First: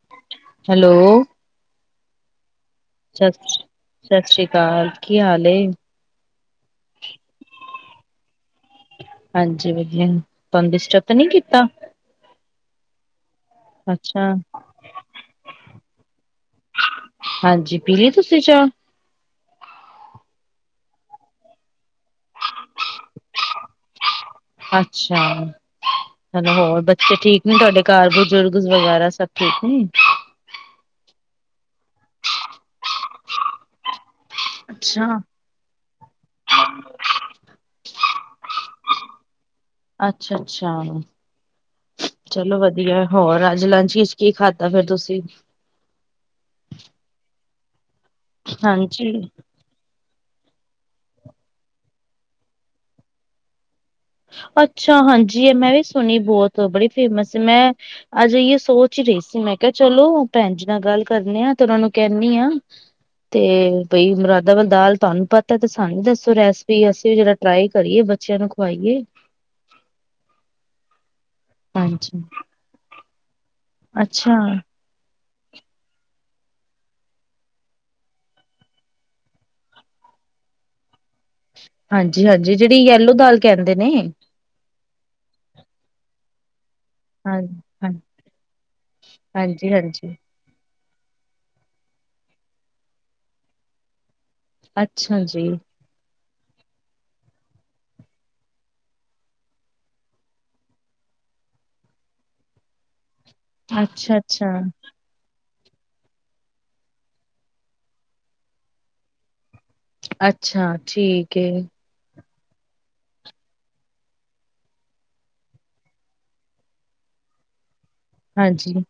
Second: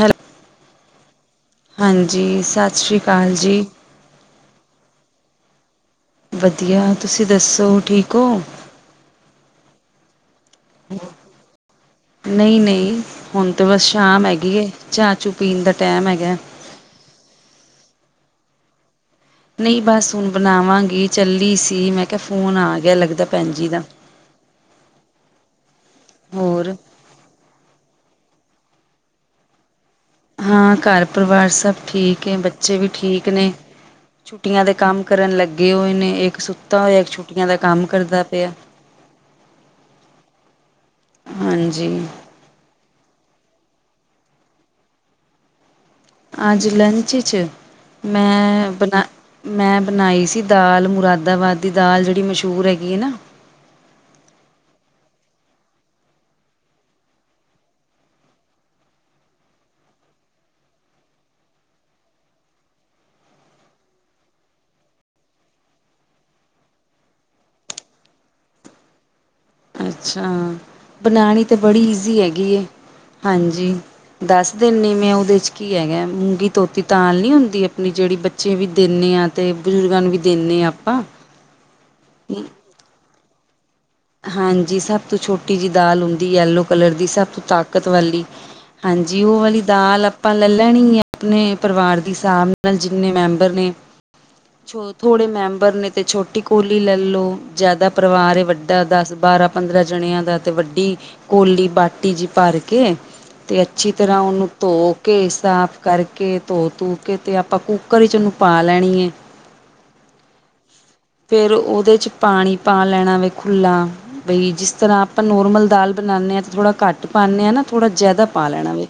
Hello hello ਜੀ ਸਤਿ ਸ਼੍ਰੀ ਅਕਾਲ ਜੀ ਕਾਲ ਕੀ ਹਾਲ ਵਧੀਆ ਤੁਸੀਂ ਦੱਸੋ ਠੀਕ ਹੋ ਹਾਂਜੀ ਵਆ ਤੁਹੂੰ ਡਿਸਟਰਬ ਤਾਂ ਨਹੀਂੀ ਕੀਤਾ ਨਹੀਂ ਨਹੀਂ ਹੁਣ ਤੇ ਬਸ ਸ਼ਾਮ ਅੱਛਾ, ਹੈਗੀ ਚਾਹ ਚੂ ਪੀਣ ਦਾ ਟਾਈਮ ਹੈਗਾ ਹਾਂਜੀ, ਪੀਲੀ ਤੁਸੀਂ ਚਾ? ਨਹੀਂ, ਬਸ ਹੁਣ ਬਣਾਵਾਂਗੀ। ਚੱਲੀ ਸੀ ਮੈਂ। ਫ਼ੋਨ ਆ ਗਯਾ ਲੱਗਦਾ ਭੈਣ ਜੀ ਦਾ। ਅੱਛਾ, ਚਲੋ ਹੋਰ ਬੱਚੇ ਠੀਕ ਨੇ ਤੁਹਾਡੇ? ਕਾਰ ਬਜ਼ੁਰਗ ਵਗੈਰਾ ਸਭ ਠੀਕ ਨੇ? ਹਾਂ ਘਰ ਪਰਿਵਾਰ ਸਭ ਠੀਕ ਹੈ ਬੱਚੇ ਵੀ ਠੀਕ ਨੇ ਛੁੱਟੀਆਂ ਦੇ ਕੰਮ ਅੱਛਾ। ਕਰਨ ਲੱਗੇ ਹੋਏ ਨੇ ਇੱਕ ਸੁੱਤਾ ਹੋਇਆ ਇੱਕ ਛੁੱਟੀਆਂ ਦਾ ਕੰਮ ਕਰਦਾ ਤੇ ਅੱਛਾ ਅੱਛਾ ਹਾਂਜੀ ਚਲੋ ਵਧੀਆ ਹੋਰ ਅੱਜ ਲੰਚ ਵਿੱਚ ਕੀ ਖਾਧਾ ਫੇਿਰ ਤੁਸੀਂ ਅੱਜ ਲੰਚ 'ਚ ਮੈਂ ਬਣਾ ਹਾਂਜੀ, ਮੈਂ ਬਣਾਈ ਸੀ ਦੀ ਦਾਲ ਮੁਰਾਦਾਬਾਦ ਦੀ ਦਾਲ ਜਿਹੜੀ ਮਸ਼ਹੂਰ ਹੈਗੀ ਹੈ ਨਾ ਅੱਛਾ ਹਾਂਜੀ ਮੈਂ ਵੀ ਸੁਣੀ ਬਹੁਤ ਬੜੀ ਫੇਮਸ ਸੀ ਮੈਂ ਅਜਿਹੀ ਸੋਚ ਹੀ ਰੇਸੀ ਮੈਂ ਕਿਹਾ ਚਲੋ ਭੈਣ ਜੀ ਨਾਲ ਗੱਲ ਕਰਨੀ ਆ ਤੇ ਉਹਨਾਂ ਨੂੰ ਕਹਿਿੰਦੀ ਹ ਤੇ ਬਈ ਮੁਰਾਦਾ ਵੱਲ ਦਾਲ ਤੁਹਾਨੂੰ ਪਤਾ ਤੇ ਸਾਨੂੰ ਦੱਸੋ ਰੈਸਪੀ ਅਸੀਂ ਜਿਹੜਾ ਟਰਾਈ ਕਰੀਏ ਬੱਚਿਆਂ ਨੂੰ ਖਵਾਈਏ ਅੱਛਾ ਬਣਾਉਣੀ ਤਾਂ ਬੜੀ ਈਜ਼ੀ ਹਾਂਜੀ। ਹੈਗੀ ਹਾਂਜੀ ਅੱਛਾ ਦਸ ਦਿਨ ਨੇ ਮੈਂ ਉਹਦੇ 'ਚ ਕੀ ਹੈਗਾ ਮੂੰਗੀ ਤੋਤੀ ਤਾਲ ਨੀ ਹੁੰਦੀ ਆਪਣੀ ਜਿਹੜੀ ਬੱਚੇ ਵੀ ਦਿੰਦੇ ਆਾਂ ਤੇ ਬਜ਼ੁਰਗਾਂ ਨੂੰ ਵੀ ਦਿੰਦੇ ਨਹੀਂ ਆਪਾਂ ਹਾਂਜੀ ਹਾਂਜੀ ਜਿਹੜੀ ਯਲੋ ਦਾਲ ਕਹਿਣ ਹਾਂਜੀ ਸਭ ਤੋਂ ਛੋਟੀ ਜਿਹੀ ਦਾਲ ਹੁੰਦੀ ਹੈ ਲੋਕ ਕਲਰ ਦੀ ਸਭ ਹਾਂ ਤੋਂ ਤਾਕਤ ਹਾਂ ਵਾਲੀ ਹਾਂਜੀ ਉਹ ਵਾਲੀ ਦਾਲ ਹਾਂਜੀ-ਹਾਂਜੀ ਆਪਾਂ ਲੈ ਲੈਣੀ ਆ ਆਪਣੇ ਪਰਿਵਾਰ ਦੀ ਹਿਸਾਬ ਨਾਲ ਜਿੰਨੇ ਮੈਂਬਰ ਨੇ ਛ ਅੱਛਾ ਥੋੜ੍ਹੇ ਜੀ ਮੈਂਬਰ ਨੇ ਤੇ ਛੋਟੀ ਕੋਲੀ ਲੈ ਲਓ ਜ਼ਿਆਦਾ ਪਰਿਵਾਰ ਏ ਵੱਡੇ ਦਸ ਬਾਰਾਂ ਪੰਦਰਾਂ ਜਣਿਆਂ ਦਾ ਤੇ ਵੱਡੀ ਕੋਲੀ ਬਾਟੀ ਜੀ ਭਰ ਕੇ ਤੇ ਅੱਛੀ ਤਰ੍ਹਾਂ ਅੱਛਾ-ਅੱਛਾ ਉਹਨੂੰ ਧੋ ਕੇ ਸਾਫ ਕਰਕੇ ਧੋ ਧੂ ਕੇ ਅਤੇ ਆਪਾਂ ਕੁੂੱਕਰ ਵਿੱਚ ਉਹਨੂੰ ਪਾ ਲੈਣੀ ਹੈ ਅੱਛਾ ਠੀਕ ਹੈ ਫਿਰ ਉਹਦੇ 'ਚ ਪਾਣੀ ਪਾ ਲੈਣਾ ਵੇਖ ਖੁੱਲਾ ਬਈ ਜਿਸ ਤਰ੍ਹਾਂ ਆਪਾਂ ਨੋਰਮਲ ਦਾਲ ਬਣਾਉਂਦੇ ਹਾਂ ਤਾਂ ਥੋੜ੍ਹਾ ਘੱਟ ਪਾਉਂਦੇ ਹਾਂ ਨਾ ਥੋੜ੍ਹਾ ਜ਼ਿਆਦਾ ਪਾ ਹਾਂਜੀ ਲੈਣਾ ਫਿਰ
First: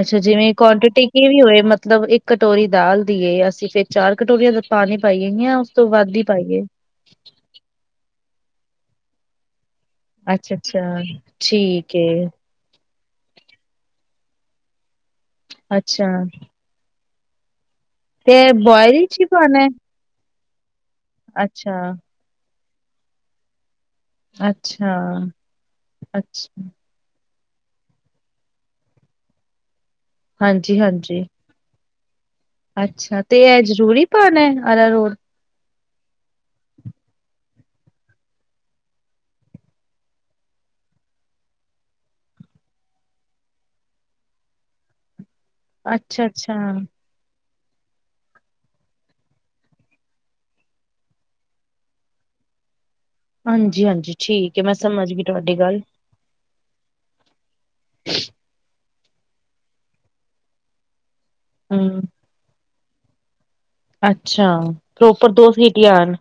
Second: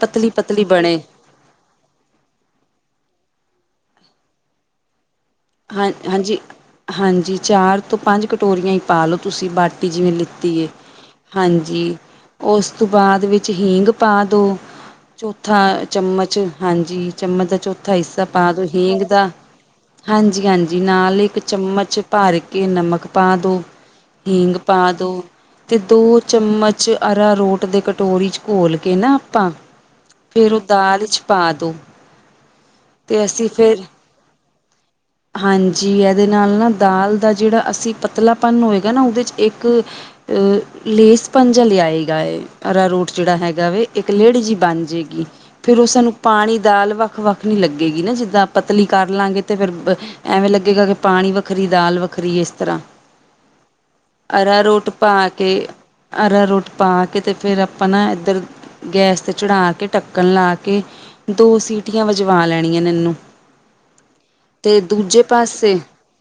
ਅੱਛਾ ਜਿਵੇਂ ਕੁਆਂਟਿਟੀ ਕਿ ਵੀ ਹੋਏ ਮਤਲਬ ਇੱਕ ਕਟੋਰੀ ਦਾਲ ਦੀ ਏ ਅਸੀਂ ਫਿਰ ਚਾਰ ਕਟੋਰੀਆਂ ਦਾ ਪਾਣੀ ਪਾਈਏ ਜਾਂ ਉਸ ਤੋਂ ਹਾਂ। ਵੱਧ ਹੀ ਹਾਂਜੀ ਪਾਈਏ ਹਾਂਜੀ ਚਾਰ ਤੋਂ ਪੰਜ ਕਟੋਰੀਆਂ ਹੀ ਪਾ ਲਓ ਤੁਸੀਂ ਬਾਟ ਜਿਵੇਂ ਲਿੱਤੀ ਹੈ। ਅੱਛਾ-ਅੱਛਾ ਹਾਂਜੀ ਠੀਕ ਏ ਉਸ ਉਸ ਤੋਂ ਬਾਅਦ ਵਿੱਚ ਹੀਂਗ ਪਾ ਦਿਉ ਚੌਥਾ ਅੱਛਾ ਚਮਚ ਹਾਂਜੀ। ਚਮਚ ਦਾ ਚੌਥਾ ਹਿੱਸਾ ਤੇ ਪਾ ਦੋ ਹੀਂਗ ਬੋਇਲ ਚ ਹੀ ਦਾ ਪਾਣਾ ਹਾਂਜੀ-ਹਾਂਜੀ ਨਾਲ ਇੱਕ ਅੱਛਾ ਚਮਚ ਭਰ ਕੇ ਨਮਕ ਪਾ ਦੋ ਹਿੰਗ ਪਾ ਅੱਛਾ, ਦੋ ਤੇ ਦੋ ਅੱਛਾ ਚਮਚ ਆਰਾਰੋਟ ਦੇ ਕਟੋਰੀ ਚ ਘੋਲ ਕੇ ਨਾ ਆਪਾਂ ਫੇਰ ਉਹ ਦਾਲ ਚ ਹਾਂਜੀ-ਹਾਂਜੀ। ਪਾ ਦੋ ਅੱਛਾ। ਤੇ ਇਹ ਜ਼ਰੂਰੀ ਪਾਨਾ ਹੈ ਆਰਾ ਹਾਂਜੀ ਜੀ ਇਹਦੇ ਨਾਲ ਨਾ ਦਾਲ ਦਾ ਜਿਹੜਾ ਅਸੀਂ ਪਤਲਾਪਨ ਹੋਏਗਾ ਨਾ ਉਹਦੇ 'ਚ ਇੱਕ ਲੇਸ ਪੰਜਾ ਲਿਆਏਗਾ ਅ ਰੂਟ ਜਿਹੜਾ ਹੈਗਾ ਵੇ ਇੱਕ ਲੇਹੜ ਜਿਹੀ ਬਣ ਜਾਏਗੀ। ਫੇਰ ਉਹ ਸਾਨੂੰ ਅੱਛਾ-ਅੱਛਾ। ਪਾਣੀ ਦਾਲ ਵੱਖ ਵੱਖ ਨਹੀਂ ਲੱਗੇਗੀ ਨਾ ਜਿੱਦਾਂ ਪਤਲੀ ਕਰ ਲਾਂਗੇ ਤੇ ਫਿਰ ਐਵੇਂ ਲੱਗੇਗਾ ਕਿ ਪਾਣੀ ਵੱਖਰੀ ਦਾਲ ਵੱਖਰੀ ਇਸ ਤਰ੍ਹਾਂ ਹਾਂਜੀ ਹਾਂਜੀ ਠੀਕ ਹੈ ਮੈਂ ਸਮਝ ਗਈ ਤੁਹਾਡੀ ਗੱਲ ਆਰਾਰੋਟ ਪਾ ਕੇ ਤੇ ਫੇਰ ਆਪਾਂ ਨਾ ਇੱਧਰ ਗੈਸ ਤੇ ਚੜਾ ਕੇ ਢੱਕਣ ਲਾ ਕੇ ਦੋ ਹੂੰ ਸੀਟੀਆਂ ਵਜਵਾ ਲੈਣੀਆਂ ਇਹੈਨੂੰ ਅੱਛਾ। ਅਤੇ ਦੂਜੇ ਪ੍ਰੋਪਰ ਦੋ ਪਾਸੇ ਸੀਟੀਆਂ ਆਣ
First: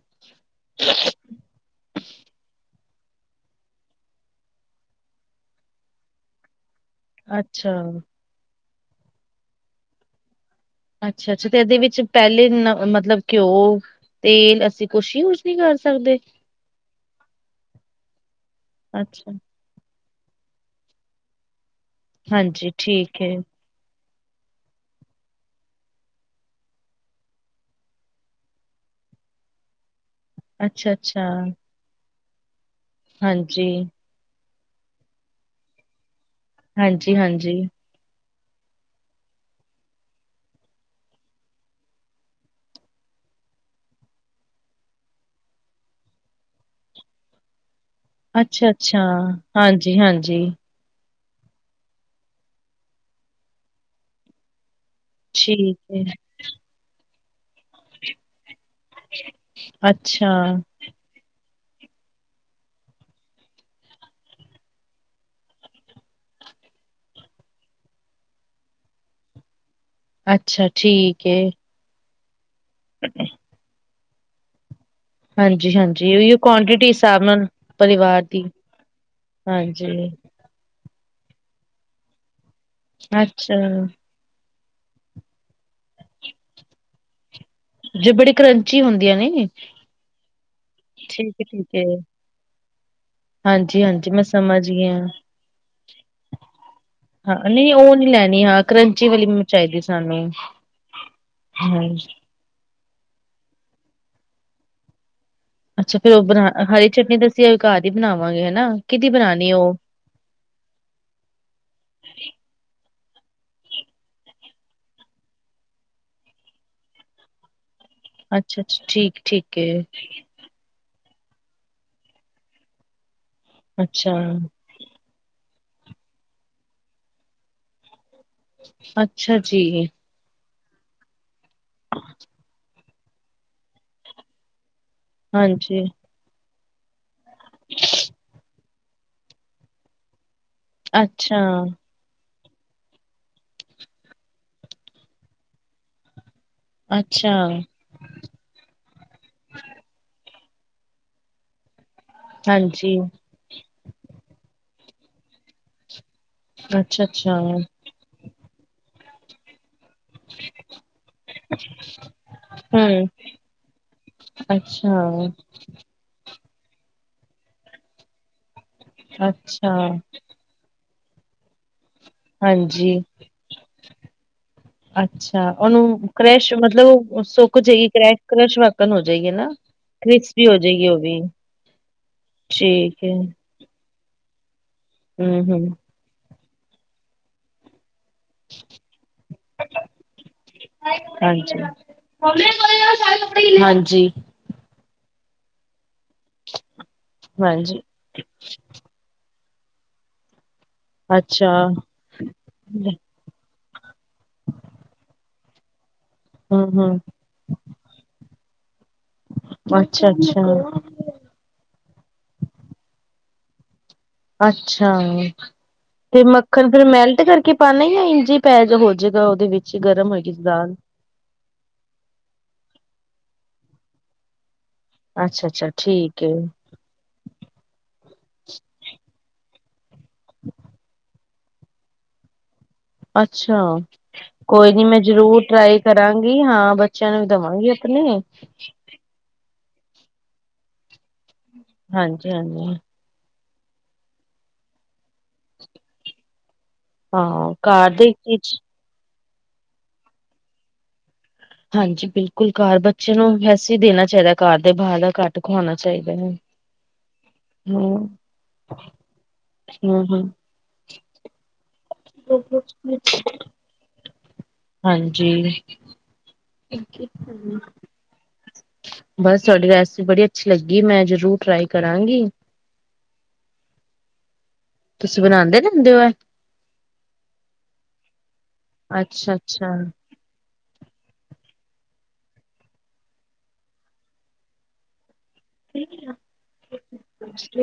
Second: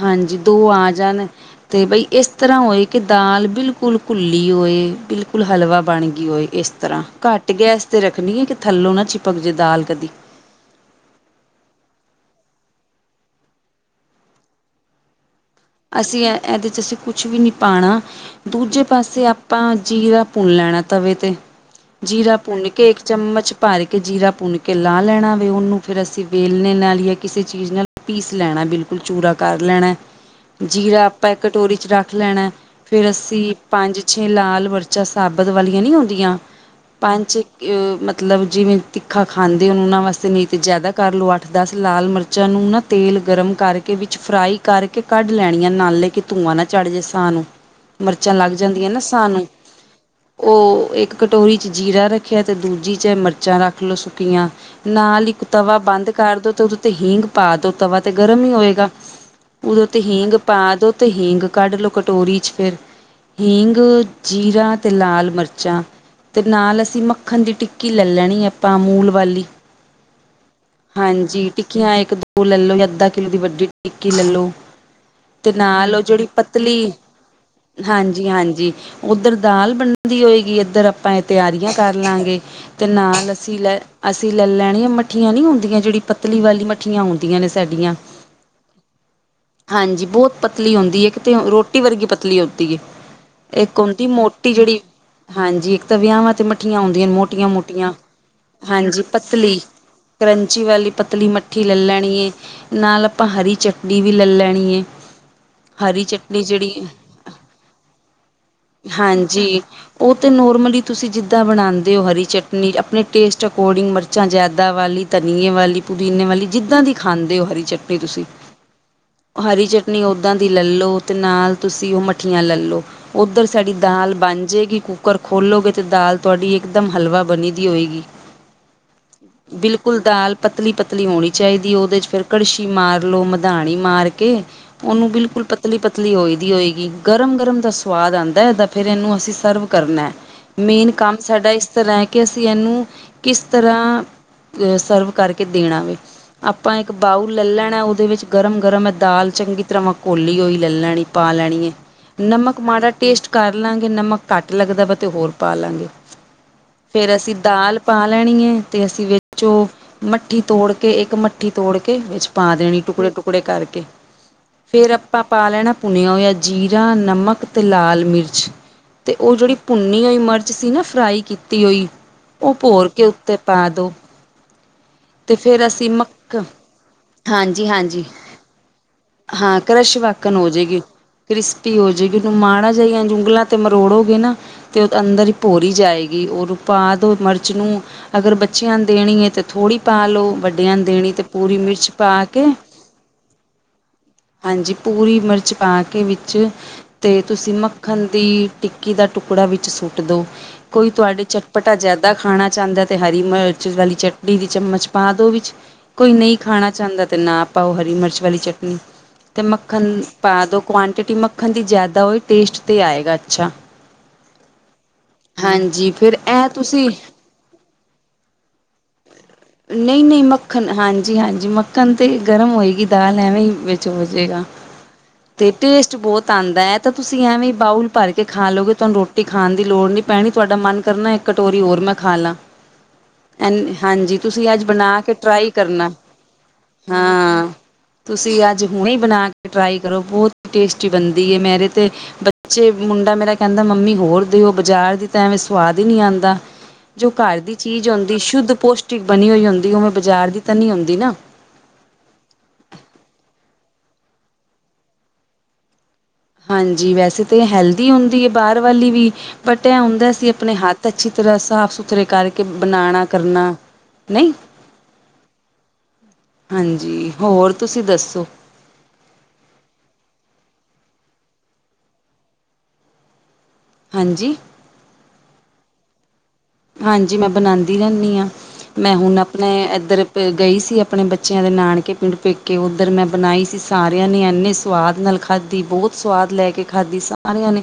ਹਾਂਜੀ ਦੋ ਆ ਜਾਣ ਅਤੇ ਬਈ ਇਸ ਤਰ੍ਹਾਂ ਹੋਏ ਕਿ ਦਾਲ ਬਿਲਕੁਲ ਘੁੱਲੀ ਹੋਏ ਬਿਲਕੁਲ ਹਲਵਾ ਬਣ ਗਈ ਹੋਏ ਇਸ ਤਰ੍ਹਾਂ ਘੱਟ ਅੱਛਾ। ਗੈਸ ਤੇ ਰੱਖਣੀ ਹੈ ਕਿ ਥੱਲੋਂ ਨਾ ਚਿਪਕ ਜੇ ਦਾਲ ਕਦੀ ਅੱਛਾ ਅੱਛਾ ਤੇ ਇਹਦੇ ਵਿੱਚ ਪਹਿਲੇ ਮਤਲਬ ਘਿਓ ਤੇਲ ਅਸੀਂ ਕੁਛ ਯੂ ਅਸੀਂ ਇਹਦੇ ਚ ਅਸੀਂ ਕੁਛ ਵੀ ਨੀ ਪਾਉਣਾ। ਦੂਜੇ ਪਾਸੇ ਅੱਛਾ ਆਪਾਂ ਜੀਰਾ ਭੁੰਨ ਲੈਣਾ ਤਵੇ ਤੇ ਜੀਰਾ ਭੁੰਨ ਹਾਂਜੀ ਕੇ ਇੱਕ ਠੀਕ ਏ। ਚਮਚ ਭਰ ਕਿ ਜੀਰਾ ਭੁੰਨ ਕੇ ਲਾ ਲੈਣਾ ਵੇ ਉਹਨੂੰ ਫਿਰ ਅਸੀਂ ਵੇਲਨੇ ਨਾਲ ਜਾਂ ਕਿਸੇ ਚੀਜ਼ ਨਾਲ ਪੀਸ ਲੈਣਾ ਬਿਲਕੁਲ ਫੁ ਚੂਰਾ ਕਰ ਲੈਣਾ। ਜੀਰਾ ਅੱਛਾ-ਅੱਛਾ ਆਪਾਂ ਕਟੋਰੀ 'ਚ ਰੱਖ ਲੈਣਾ। ਫਿਰ ਅਸੀਂ ਹਾਂਜੀ, ਪੰਜ ਛੇ ਲਾਲ ਮਰਚਾ ਸਾਬਤ ਵਾਲੀਆਂ ਨਹੀਂ ਹੁੰਦੀਆਂ ਪੰਚ ਹਾਂਜੀ-ਹਾਂਜੀ। ਮ ਮਤਲਬ ਜਿਵੇਂ ਤਿੱਖਾ ਖਾਂਦੇ ਹੋ ਉਹਨਾਂ ਵਾਸਤੇ ਨਹੀਂ ਤਾਂ ਜ਼ਿਆਦਾ ਕਰ ਲਓ ਅੱਠ ਦਸ ਲਾਲ ਮਿਰਚਾਂ ਨੂੰ ਨਾ ਤੇਲ ਗਰਮ ਕਰਕੇ ਵਿੱਚ ਫਰਾਈ ਕਰਕੇ ਕੱਢ ਲੈਣੀਆਂ ਨਾਲੇ ਕਿ ਧੂੰਆਂ ਨਾ ਚੜ ਜੇ ਸਾਹ ਨੂੰ ਮਿਰਚਾਂ ਲੱਗ ਜਾਂਦੀਆਂ ਅੱਛਾ-ਅੱਛਾ, ਨਾ ਸਾਹ ਨੂੰ, ਹਾਂਜੀ-ਹਾਂਜੀ ਉਹ ਇੱਕ ਕਟੋਰੀ ਚ ਜੀਰਾ ਰੱਖਿਆ ਤੇ ਦੂਜੀ ਚ ਮਿਰਚਾਂ ਰੱਖ ਲੋਓ ਸੁੱਕੀਆਂ। ਨਾਲ ਇੱਕ ਤਵਾ ਠੀਕ ਏ ਬੰਦ ਕਰ ਦੋ ਤੇ ਉਹਦੇ ਉਤੇ ਹੀਂਗ ਪਾ ਦੋ ਤਵਾ ਤੇ ਗਰਮ ਹੀ ਹੋਵੇਗਾ। ਉਦੋਂ ਤੇ ਹੀਂਗ ਅੱਛਾ। ਪਾ ਦੋ ਤੇ ਹੀਂਗ ਕੱਢ ਲੋੋ ਕਟੋਰੀ ਚ ਫਿਰ ਹੀਂਗ ਜੀਰਾ ਤੇ ਲਾਲ ਮਿਰਚਾਂ। ਤੇ ਨਾਲ ਅਸੀਂ ਮੱਖਣ ਦੀ ਟਿੱਕੀ ਲੈ ਲੈਣੀ ਆਪਾਂ ਅਮੂਲ ਵਾਲੀ ਅੱਛਾ ਠੀਕ ਹਾਂਜੀ। ਏ, ਟਿੱਕੀਆਂ ਇੱਕ ਦੋ ਲੈ ਲੋ ਅੱਧਾ ਕਿੱਲੋ ਦੀ ਵੱਡੀ ਟਿੱਕੀ ਲੈਲੋ। ਤੇ ਨਾਲ ਉਹ ਹਾਂਜੀ-ਹਾਂਜੀ ਜਿਹੜੀ ਉਹੀਓ ਕੁਆਂਟਿਟੀ ਪਤਲੀ, ਹਿਸਾਬ ਨਾਲ ਪਰਿਵਾਰ ਦੀ ਹਾਂਜੀ-ਹਾਂਜੀ ਉੱਧਰ ਦਾਲ ਬਣ ਹਾਂਜੀ, ਦੀ ਹੋਏਗੀ ਇੱਧਰ ਆਪਾਂ ਇਹ ਤਿਆਰੀਆਂ ਕਰ ਲਾਂਗੇ ਤੇ ਨਾਲ ਅੱਛਾ ਅਸੀਂ ਲੈ ਅਸੀਂ ਲੈ ਲੈਣਿਆ ਮਠੀਆਂ ਨੀ ਹੁੰਦੀਆਂ ਜਿਹੜੀ ਪਤਲੀ ਵਾਲੀ ਮੱਠੀਆਂ ਆੁਉਦੀਆਂ। ਜੇ ਬੜੀ ਕਰੰਚੀ ਹੁੰਦੀਆਂ ਨੇ ਹਾਂਜੀ ਬਹੁਤ ਪਤਲੀ ਹੁੰਦੀ ਹੈ ਕੀਤੇ ਠੀਕ ਏ, ਠੀਕ ਰੋਟੀ ਏ। ਵਰਗੀ ਪਤਲੀ ਹੁੰਦੀ ਹੈ। ਇੱਕ ਹੁੰਦੀ ਹਾਂਜੀ-ਹਾਂਜੀ ਮੈਂ ਮੋਟੀ ਸਮਝ ਜਿਹੜੀ ਗਈ ਆ, ਹਾਂਜੀ। ਇੱਕ ਤਾਂ ਵਿਆਹਾਂ ਤੇ ਮੱਠੀਆਂ ਆਉਂਦੀਆਂ ਮੋਟੀਆਂ ਹਾਂ ਨਈ ਮੋਟੀਆਂ ਉਹ ਨੀ ਲੈਣੀ ਹਾਂ ਹਾਂਜੀ ਕਰੰਚੀ ਵਾਲੀ ਪਤਲੀ। ਚਾਈਦੀ ਸਾਨੂੰ ਪੰਛੀ ਵਾਲੀ ਪਤਲੀ ਮੱਠੀ ਲੇ ਹਾਂ, ਲੈਣੀ ਐ। ਨਾਲ ਆਪਾਂ ਹਰੀ ਚਟਨੀ ਵੀ ਲੈ ਲੈਣੀ ਹੈ। ਅੱਛਾ ਫਿਰ ਉਹ ਬਣਾ ਹਰੀ ਚਟਨੀ ਤਾਂ ਅਸੀਂ ਘਰ ਹੀ ਬਣਾਵਾਂਗੇ ਹਨਾ ਕਿਹਦੀ ਬਣਾਉਣੀ ਉਹ ਅਤੇ ਨੋਰਮਲੀ ਤੁਸੀਂ ਜਿੱਦਾਂ ਬਣਾਉਂਦੇ ਹੋ ਹਰੀ ਚਟਨੀ ਆਪਣੇ‍ ਟੇਸਟ ਅਕੋਰਡਿੰਗ ਮਿਰਚਾਂ ਜ਼ਿਆਦਾ ਵਾਲੀ ਧਨੀਏ, ਵਾਲੀ ਪੁਦੀਨੇ ਵਾਲੀ ਜਿੱਦਾਂ ਦੀ ਖਾਂਦੇ ਹੋ ਹਰੀ ਚੱਟ ਅੱਛਾ! ਅੱਛਾ! ਠੀਕ ਠੀਕ। ਹਰੀ ਏ ਚਟਨੀ ਓਦਾਂ ਦੀ ਲੈ ਲਓ ਤੇ ਨਾਲ ਤੁਸੀਂ ਉਹ ਮੱਠੀਆਂ ਲੈ ਲੋ। ਉੱਧਰ ਸਾਡੀ ਅੱਛਾ, ਦਾਲ ਬਣ ਜੇਗੀ ਕੁੱਕਰ ਖੋਲੋਗੇ ਅਤੇ ਦਾਲ ਤੁਹਾਡੀ ਇਕਦਮ ਹਲਵਾ ਬਣੀ ਦੀ ਹੋਏਗੀ। ਅੱਛਾ ਜੀ। ਬਿਲਕੁਲ ਦਾਲ। ਪਤਲੀ ਪਤਲੀ ਹੋਣੀ ਚਾਹੀਦੀ ਉਹਦੇ ਚ ਫਿਰ ਕੜਸ਼ੀ ਮਾਰ ਲੋੋ ਮਧਾਣੀ ਮਾਰ ਕੇ ਉਹਨੂੰ ਬਿਲਕੁਲ ਪਤਲੀ ਹਾਂਜੀ, ਪਤਲੀ ਹੋਏਗੀ ਹੋਏਗੀ ਗਰਮ ਗਰਮ ਦਾ ਸਵਾਦ ਆਉਂਦਾ ਫਿਰ ਇਹਨੂੰ ਅਸੀਂ ਸਰਵ ਕਰਨਾ ਮੇਨ ਕੰਮ ਅੱਛਾ, ਸਾਡਾ ਇਸ ਤਰ੍ਹਾਂ ਹੈ ਕਿ ਅਸੀ ਇਹਨੂੰ ਕਿਸ ਤਰ੍ਹਾਂ ਸਰਵ ਕਰਕੇ ਦੇਣਾ ਵੇ। ਆਪਾਂ ਇੱਕ ਬਾਊਲ ਅੱਛਾ ਲੈ ਲੈਣਾ ਉਹਦੇ ਵਿੱਚ ਗਰਮ ਗਰਮ ਚੰਗੀ ਤਰ੍ਹਾਂ ਕੋਲੀ ਹੋਈ ਲੈ ਲੈਣੀ ਪਾ ਲੈਣੀ ਹੈ। ਨਮਕ ਮਾੜਾ ਹਾਂਜੀ, ਟੇਸਟ ਕਰ ਲਾਂਗੇ ਨਮਕ ਘੱਟ ਲੱਗਦਾ ਵਾ ਤੇ ਹੋਰ ਪਾ ਲਾਂਗੇ। ਫੇਰ ਅਸੀਂ ਅੱਛਾ-ਅੱਛਾ ਦਾਲ ਪਾ ਲੈਣੀ ਹੈ ਤੇ ਅਸੀਂ ਵਿੱਚੋ ਮੱਠੀ ਤੋੜ ਕੇ ਇੱਕ ਮੱਠੀ ਤੋੜ ਕੇ ਵਿੱਚ ਪਾ ਦੇਣੀ ਹੂੰ। ਟੁਕੜੇ ਟੁਕੜੇ ਕਰਕੇ। ਫੇਰ ਆਪਾਂ ਅੱਛਾ, ਪਾ ਲੈਣਾ ਪੁਣਿਆ ਜੀਰਾ, ਨਮਕ ਤੇ ਲਾਲ ਮਿਰਚ ਤੇ ਉਹ ਜਿਹੜੀ ਅੱਛਾ, ਭੁੰਨੀ ਹੋਈ ਮਿਰਚ ਸੀ ਨਾ ਫਰਾਈ ਕੀਤੀ ਹੋਈ ਉਹ ਭੋਰ ਹਾਂਜੀ। ਕੇ ਉੱਤੇ ਪਾ ਦੋ। ਤੇ ਅੱਛਾ ਫੇਰ ਅਸੀਂ ਉਹਨੂੰ ਮੱਕ ਕਰੈਸ਼ ਮਤਲਬ ਸੁੱਕ ਹਾਂਜੀ ਜਾਏਗੀ ਹਾਂਜੀ ਕਰੈਸ਼ ਕਰੈਸ਼ ਵਾਕ ਨੂੰ ਹਾਂ ਕਰ੍ਰਸ਼ ਵਾਕਣ ਹੋ ਜਾਏਗੀ ਵੀ ਕ੍ਰਿਸਪੀ ਹੋ ਜਾਏਗੀ। ਉਹਨੂੰ ਮਾੜਾ ਜਿਹੀ ਠੀਕ ਹੈ, ਜਉਗਲਾਂ ਤੇ ਮਰ ਤੋੜੋਗੇ ਨਾ ਤੇ ਉਹ ਅੰਦਰ ਹੀ ਹੂੰ ਹੂੰ ਭੋਰੀ ਜਾਏਗੀ ਉਹਨੂੰ ਪਾਦੋ ਮਿਰਚ ਨੂੰ ਅਗਰ ਬੱਚਿਆਂ ਨੂੰ ਦੇਣੀ ਹੈ ਤਾਂ ਥੋੜ੍ਹੀ ਪਾ ਲਓ ਵੱਡਿਆਂ ਨੂੰ ਦੇਣੀ ਤਾਂ ਪੂਰੀ ਹਾਂਜੀ। ਮਿਰਚ ਪਾ ਕੇ ਹਾਂਜੀ। ਹਾਂਜੀ ਪੂਰੀ ਮਿਰਚ ਪਾ ਕੇ ਵਿੱਚ ਅਤੇ ਤੁਸੀਂ ਹਾਂਜੀ ਮੱਖਣ ਦੀ ਟਿੱਕੀ ਦਾ ਟੁਕੜਾ ਟੁਕੜਾ ਵਿੱਚ ਸੁੱਟ ਦੋ ਕੋਈ ਤੁਹਾਡੇ ਅੱਛਾ। ਚਟਪਟਾ ਜਿਆਦਾ ਖਾਣਾ ਚਾਹੁੰਦਾ ਤੇ ਹਰੀ ਮਿਰਚ ਵਾਲੀ ਚਟਨੀ ਦੀ ਚਮਚ ਪਾ ਦਿਓ ਵਿੱਚ ਕੋਈ ਨਹੀਂ ਹੂੰ ਖਾਣਾ ਹੂੰ, ਚਾਹੁੰਦਾ ਤੇ ਨਾ ਪਾਓ ਹਰੀ ਮਿਰਚ ਵਾਲੀ ਚਟਨੀ ਅਤੇ ਮੱਖਣ ਅੱਛਾ ਪਾ ਦਿਉ ਅੱਛਾ। ਕੁਆਂਟਿਟੀ ਮੱਖਣ ਦੀ ਜ਼ਿਆਦਾ ਹੋਵੇ ਟੇਸਟ 'ਤੇ ਆਏਗਾ। ਅੱਛਾ। ਅੱਛਾ ਹਾਂਜੀ ਫਿਰ ਤੇ ਇਹ ਮੱਖਣ ਫੇਿਰ ਤੁਸੀਂ ਮੈਲਟ ਕਰਕੇ ਪਾਉਣਾ ਹੀ ਆ ਇੰਝ ਪੈ ਜਾ ਹੋ ਜੇ ਨਹੀਂ ਨਹੀਂ ਮੱਖਣ ਹਾਂਜੀ ਹਾਂਜੀ ਮੱਖਣ ਤੇ ਗਰਮ ਹੋਏਗੀ ਦਾਲ ਐਵੇਂ ਹੀ ਵਿੱਚ ਹੋ ਜਾੇਗਾ ਅੱਛਾ ਤੇ ਅੱਛਾ, ਟੇਸਟ ਠੀਕ ਬਹੁਤ ਆਉਂਦਾ ਹੈ ਤਾਂ ਤੁਸੀਂ ਐਵੇਂ ਬਾਊਲ ਭਰ ਕੇ ਖਾ ਲਓਗੇ ਤੁਹਾਨੂੰ ਰੋਟੀ ਖਾਣ ਦੇ ਦੀ ਲੋੜ ਨਹੀਂੀ ਪੈਣੀ ਤੁਹਾਡਾ ਮਨ ਕਰਨਾ ਇੱਕ ਕਟੋਰੀ ਹੋਰ ਮੈਂ ਖਾ ਲਾ ਅੱਛਾ ਕੋਈ ਨੀ ਮੈਂ ਬਣਾ ਕੇ ਜ਼ਰੂਰ ਟਰਾਈ ਕਰਨਾ ਕਰਾਂਗੀ ਹਾਂ ਬੱਚਿਆਂ ਨੂੰ ਵੀ ਹਾਂ ਦੇਵਾਂਗੀ ਆਪਣੇ ਟ੍ਰਈ ਕਰੋ ਬਹੁਤ ਹੀ ਟੇਸਟੀ ਬਣਦੀ ਹੈ ਮੇਰੇ ਤੇ ਹਾਂਜੀ ਬੱਚੇ ਹਾਂਜੀ ਮੁੰਡਾ ਮੇਰਾ ਕਹਿੰਦਾ ਮੰਮੀ ਹੋਰ ਦਿਓ ਬਜ਼ਾਰ ਦੀ ਤਾਂ ਐਵੇਂ ਸਵਾਦ ਹੀ ਨਹੀਂ ਆਉਂਦਾ ਜੋ ਘਰ ਹਾਂ ਦੀ ਚੀਜ਼ ਦੇ ਆਉਂਦੀ ਸ਼ੁੱਧ ਚੀਜ਼ ਪੋਸ਼ਟਿਕ ਬਣੀ ਹੋਈ ਹੁੰਦੀ ਉਵੇਂ ਬਾਜ਼ਾਰ ਦੀ ਤਾਂ ਨਹੀਂ ਆਉਂਦੀ ਨਾ ਹਾਂਜੀ ਬਿਲਕੁਲ ਕਾਰ ਬੱਚੇ ਨੂੰ ਵੈਸੇ ਹੀ ਦੇਣਾ ਚਾਹੀਦਾ ਕਾਰ ਦੇ ਬਾਹਰ ਦਾ ਘੱਟ ਖਵਾਉਣਾ ਚਾਹੀਦਾ ਹੈ ਹਾਂਜੀ ਵੈਸੇ ਤਾਂ ਹੈਲਦੀ ਹਮ ਹੁੰਦੀ ਹੈ ਬਾਹਰ ਵਾਲੀ ਵੀ ਬਟ ਇਹ ਹਮ ਹੁੰਦਾ ਸੀ ਹਮ ਆਪਣੇ ਹੱਥ ਅੱਛੀ ਤਰ੍ਹਾਂ ਸਾਫ ਸੁਥਰੇ ਕਰਕੇ ਬਣਾਉਣਾ ਕਰਨਾ ਨਹੀਂ ਹਾਂਜੀ ਹਾਂਜੀ ਹੋਰ ਤੁਸੀਂ ਦੱਸੋ ਬਸ ਤੂਹਾਡੀ ਰਿਸੀਪ ਬੜੀ ਅੱਛੀ ਲੱਗੀ ਗ ਮੈਂ ਜਰੂਰ ਟਰਾਈ ਕਰਾਂਗੀ ਹਾਂਜੀ ਤੁਸੀਂ ਬਣਾਉਂਦੇ ਰਹਿੰਦੇ ਹੋ ਐ ਹਾਂਜੀ ਮੈਂ ਬਣਾਉਂਦੀ ਰਹਿੰਦੀ ਹਾਂ ਮੈਂ ਹੁਣ ਅੱਛਾ ਆਪਣੇ ਅੱਛਾ ਇਧਰ ਗਈ ਸੀ ਆਪਣੇ ਬੱਚਿਆਂ ਦੇ ਨਾਨਕੇ ਪਿੰਡ ਪੇਕੇ ਉੱਧਰ ਮੈਂ ਬਣਾਈ ਸੀ ਸਾਰਿਆਂ ਨੇ ਇੰਨੇ ਸਵਾਦ ਨਾਲ ਖਾ ਖਾਧੀ ਬਹੁਤ ਸਵਾਦ ਲੈ ਕੇ ਖਾਧੀ ਸਾਰਿਆਂ ਨੇ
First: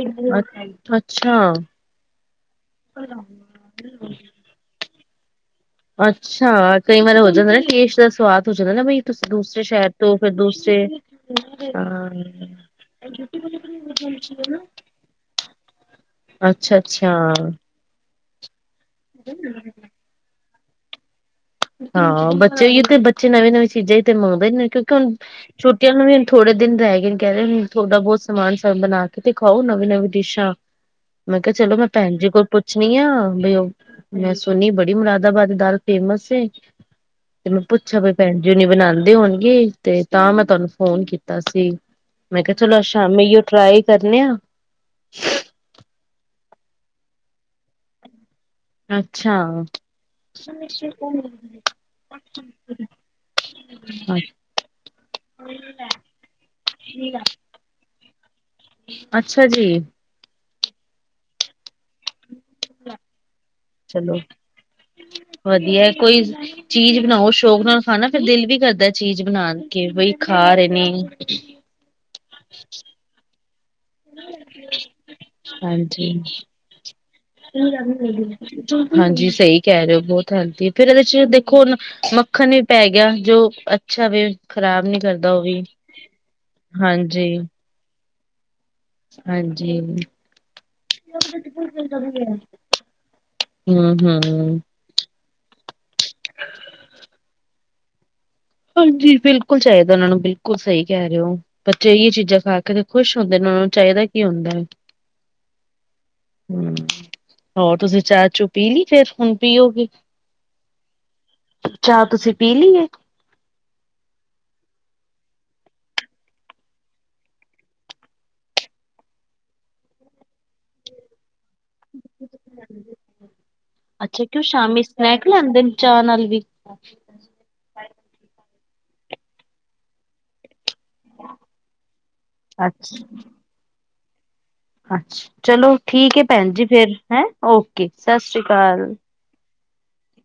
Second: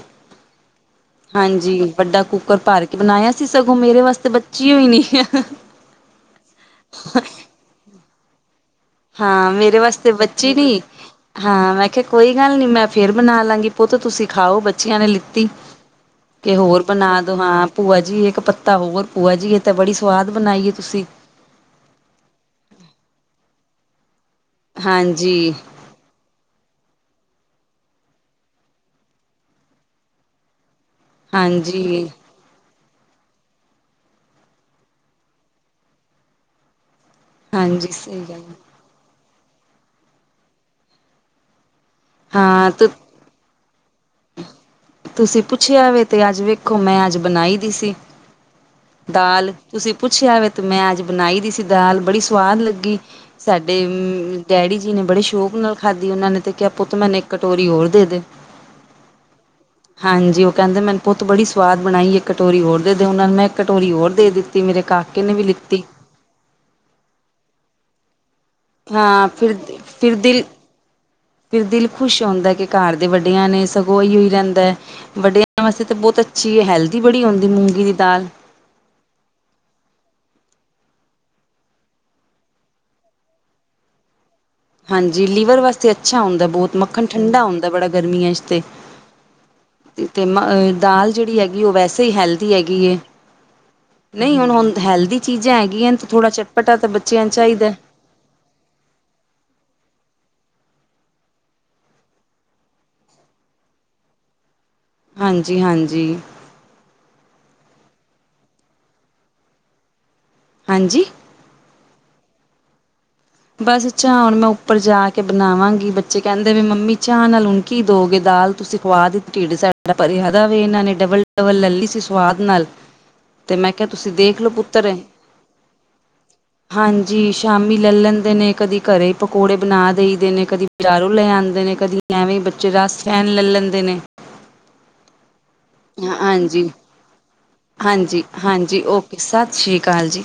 ਅੱਛਾ ਹਾਂਜੀ ਵੱਡਾ ਕੁੱਕਰ ਭਾਰ ਕੇ ਬਣਾਇਆ ਸੀ ਸਗੋਂ ਮੇਰੇ ਵਾਸਤੇ ਬੱਚੀ ਹੋਈ ਨ ਹੈ ਅੱਛਾ ਕਈ ਵਾਰੀ ਹੋ ਜਾਂਦਾ ਟੈਸਟ ਦਾ ਸਵਾਦ ਸੋਚਦਾ ਨਾ ਬਈ ਤੁਸੀਂ ਹਾਂ ਦੂਸਰੇ ਮੇਰੇ ਸ਼ਹਿਰ ਵਾਸਤੇ ਤੋਂ ਫਿਰ ਬੱਚੀ ਨੀ ਦੂਸਰੇ ਹਾਂ ਮੈਂ ਕਿਹਾ ਕੋਈ ਅ ਗੱਲ ਨੀ ਮੈਂ ਫੇਰ ਬਣਾ ਲਾਂਗੀ ਪੁੱਤ ਤੁਸੀਂ ਖਾਓ ਬੱਚਿਆਂ ਨੇ ਲਿੱਤੀ ਕਿ ਹੋਰ ਅੱਛਾ-ਅੱਛਾ ਬਣਾ ਦੋ ਹਾਂ ਭੂਆ ਜੀ ਇੱਕ ਤਾਂ ਹੋਰ ਭੂਆ ਜੀਏ ਤਾਂ ਬੜੀ ਸਵਾਦ ਬਣਾਈਏ ਤੁਸੀਂ ਹਾਂ ਬੱਚੇ ਹੀ ਤੇ ਬੱਚੇ ਨਵੇਂ-ਨਵੇਂ ਚੀਜ਼ਾਂ ਹੀ ਤੇ ਮੰਗਦੇ ਨੇ ਕਿਉਂਕ ਹੁਣ ਹਾਂਜੀ, ਛੁੱਟੀਆਂ ਨੂੰ ਵੀ ਥੋੜੇ ਦਿਨ ਰਹਿ ਗਏ ਕਹਿ ਰਹੇ ਥੋੜ੍ਹਾ ਬਹੁਤ ਸਮਾਨ ਸਮਾਨ ਬਣਾ ਕੇ ਤੇ ਖਾਓ ਨਵੀਂ ਨਵੀਂ ਡਿਸ਼ਾਂ ਮੈਂ ਕਿਹਾ ਚਲੋ ਮੈਂ ਹਾਂਜੀ, ਭੈਣ ਜੀ ਕੋਲ ਪੁੱਛ ਛ ਆ ਬ ਉਹ ਮੈਂ ਸੁਣੀ ਬੜੀ ਮੁਰਾਦਾਬਾਦੀ ਦਾਲ ਫੇਮਸ ਤੇ ਮੈਂ ਹਾਂਜੀ ਪੁੱਛਿਆ ਵੀ ਸਹੀ ਭੈਣ ਗੱਲ ਜੀ ਏ। ਉਹਨ ਬਣਾਉਂਦੇ ਹੋਣੀ ਤੇ ਤਾਂ ਮੈਂ ਤੁਹਾਨੂੰ ਫੋਨ ਕੀਤਾ ਸੀ ਮੈਂ ਕਿਹਾ ਹਾਂ ਚਲੋ ਤ ਸ਼ਾਮੀ ਉਹ ਟਰਾਈ ਕਰਨੇ ਆ ਤੁਸੀਂ ਪੁੱਛਿਆ ਵ ਤੇ ਅੱਜ ਵੇਖੋ ਮੈਂ ਅੱਜ ਬਣਾਈ ਦੀ ਸੀ ਦਾਲ ਅੱਛਾ ਤੁਸੀਂ ਪੁੱਛਿਆ ਵ ਤੇ ਮੈਂ ਅੱਜ ਬਣਾਈ ਦੀ ਸੀ ਦਾਲ ਬੜੀ ਸਵਾਦ ਲੱਗੀ ਸਾਡੇ ਡੈਡੀ ਜੀ ਨੇ ਬੜੇ ਸ਼ੋਕ ਨਾਲ ਖਾਧੀ ਉਹਨਾਂ ਨੇ ਤੇ ਕਿਹਾ ਪੁੱਤ ਮੈਨੂੰ ਇੱਕ ਕਟੋਰੀ ਹੋਰ ਦੇ ਦੇ ਅੱਛਾ ਜੀ ਜੀ ਉਹ ਕਹਿੰਦੇ ਮੈਨ ਪੁੱਤ ਬੜੀ ਸਵਾਦ ਬਣਾਈ ਕਟੋਰੀ ਹੋਰ ਦੇ ਦੇ ਉਹਨਾਂ ਨੇ ਮੈਂ ਕਟੋਰੀ ਹੋਰ ਚਲੋ ਦੇ ਦਿੱਤੀ ਮੇਰੇ ਕਾਕੇ ਨੇ ਵੀ ਲਿੱਤੀ ਉਹ ਸ਼ੌਕ ਨਾਲ ਖਾਣਾ ਫਿਰ ਦਿਲ ਵੀ ਕਰਦਾ ਚੀਜ਼ ਹਾਂ ਬਣਾ ਫਿਰ ਕੇ ਬਈ ਫਿਰ ਦਿਲ ਖਾ ਰਹੇ ਨੇ ਫਿਰ ਦਿਲ ਖੁਸ਼ ਹੁੰਦਾ ਕਿ ਘਰ ਦੇ ਵੱਡਿਆਂ ਨੇ ਸਗੋਂ ਇਹੀਓ ਹੀ ਰਹਿੰਦਾ ਹੈ ਵੱਡਿਆਂ ਵਾਸਤੇ ਤਾਂ ਹਾਂਜੀ ਬਹੁਤ ਅੱਛੀ ਹੈ, ਹੈਲਦੀ ਬੜੀ ਹੁੰਦੀ ਮੂੰਗੀ ਦੀ ਦਾਲ ਹਾਂਜੀ ਸਹੀ ਕਹਿ ਰਹੇ ਹੋ ਬਹੁਤ ਹਾਂਜੀ ਫੇਿਰ ਇਹਦੇ ਚ ਦੇਖੋ ਹੁਣ ਮੱਖਣ ਵੀ ਪੈ ਗਿਆ ਜੋ ਅੱਛਾ ਵ ਹਾਂਜੀ ਲੀਵਰ ਵਾਸਤੇ ਅੱਛਾ ਹੁੰਦਾ ਬਹੁਤ ਮੱਖਣ ਹਾਂਜੀ ਠੰਢਾ ਹੁੰਦਾ ਬੜਾ ਗਰਮੀਆਂ ਇਸਤੇ ਹਾਂਜੀ ਤੇ ਮ ਦਾਲ ਜਿਹੜੀ ਹੈਗੀ ਉਹ ਵੈਸੇ ਹੀ ਹੈਲਦੀ ਹੈਗੀ ਹਮ ਨਹੀਂ ਹੁਣ ਹਮ ਹੁਣ ਹੈਲਦੀ ਚੀਜ਼ਾਂ ਹੈਗੀਆਂ ਤੇ ਥੋੜਾ ਚੱਪਟਾ ਤਾਂ ਬੱਚਿਆਂ ਨੂੰ ਚਾਹੀਦਾ ਹਾਂਜੀ ਬਿਲਕੁਲ ਚਾਹੀਦਾ ਉਹਨਾਂ ਨੂੰ ਬਿਲਕੁਲ ਸਹੀ ਕਹਿ ਰਹੇ ਹੋ ਬੱਚੇਹੀ ਚੀਜ਼ਾਂ ਖਾ ਕੇ ਖੁਸ਼ ਹੁੰਦੇ ਨੇ ਚਾਹੀਦਾ ਕੀ ਹੁੰਦਾ ਹਾਂਜੀ ਹਾਂਜੀ ਹਮ ਹੋਰ ਤੁਸੀਂ ਚਾਹ ਚੂ ਪੀ ਲਈ ਫੇਰ ਹੁਣ ਪੀਓਗੇ? ਹਾਂਜੀ ਚਾਹ ਤੁਸੀਂ ਪੀ ਲਈਏ? ਬਸ ਚਾਹ ਹੁਣ ਮੈਂ ਉੱਪਰ ਜਾ ਕੇ ਬਣਾਵਾਂਗੀ ਬੱਚੇ ਕਹਿੰਦੇ ਵੀ ਮੰਮੀ ਚਾਹ ਨਾਲ ਹੁਣ ਕੀ ਦੋਗੇ? ਤੁਸੀਂ ਖਵਾ ਦਿੱ ਢਡ ਸਾਡਾ ਪਰਦਾ ਵੇ ਇਹਨਾਂ ਨੇ ਡਬਲ ਡਵਲ ਲ਼ੇਲਿ ਸੀ ਸੁਵਾਦ ਨਾਲ ਤੇ ਮੈਂ ਕਿਹਾ ਤੁਸੀਂ ਅੱਛਾ ਕਿਉਂ ਦੇਖ ਲਓ ਸ਼ਾਮੀ ਪੁੱਤਰ ਸਨੈਕ ਲੈਂਦੇ ਨੇ ਚਾਹ ਨਾਲ ਵੀ? ਹਾਂਜੀ ਸ਼ਾਮੀ ਲੈ ਲੈਂਦੇ ਨੇ ਕਦੀ ਘਰੇ ਪਕੌੜੇ ਬਣਾ ਦੇਈਦੇ ਨੇ ਕਦੀ ਬਜ਼ਾਰੋਂ ਲੈ ਆਉਂਦੇ ਨੇ ਕਦੀ ਐਵੇਂ ਬੱਚੇ ਰਸ ਫੈਨ ਲੈ ਲੈਂਦੇ ਨੇ। ਅੱਛ ਚਲੋ ਠੀਕ ਹੈ ਭੈਣ ਜੀ ਹਾਂਜੀ ਫਿਰ ਹੈਂ, ਓਕੇ ਸਤਿ ਸ੍ਰੀ ਅਕਾਲ। ਸ੍ਰੀ ਅਕਾਲ ਜੀ।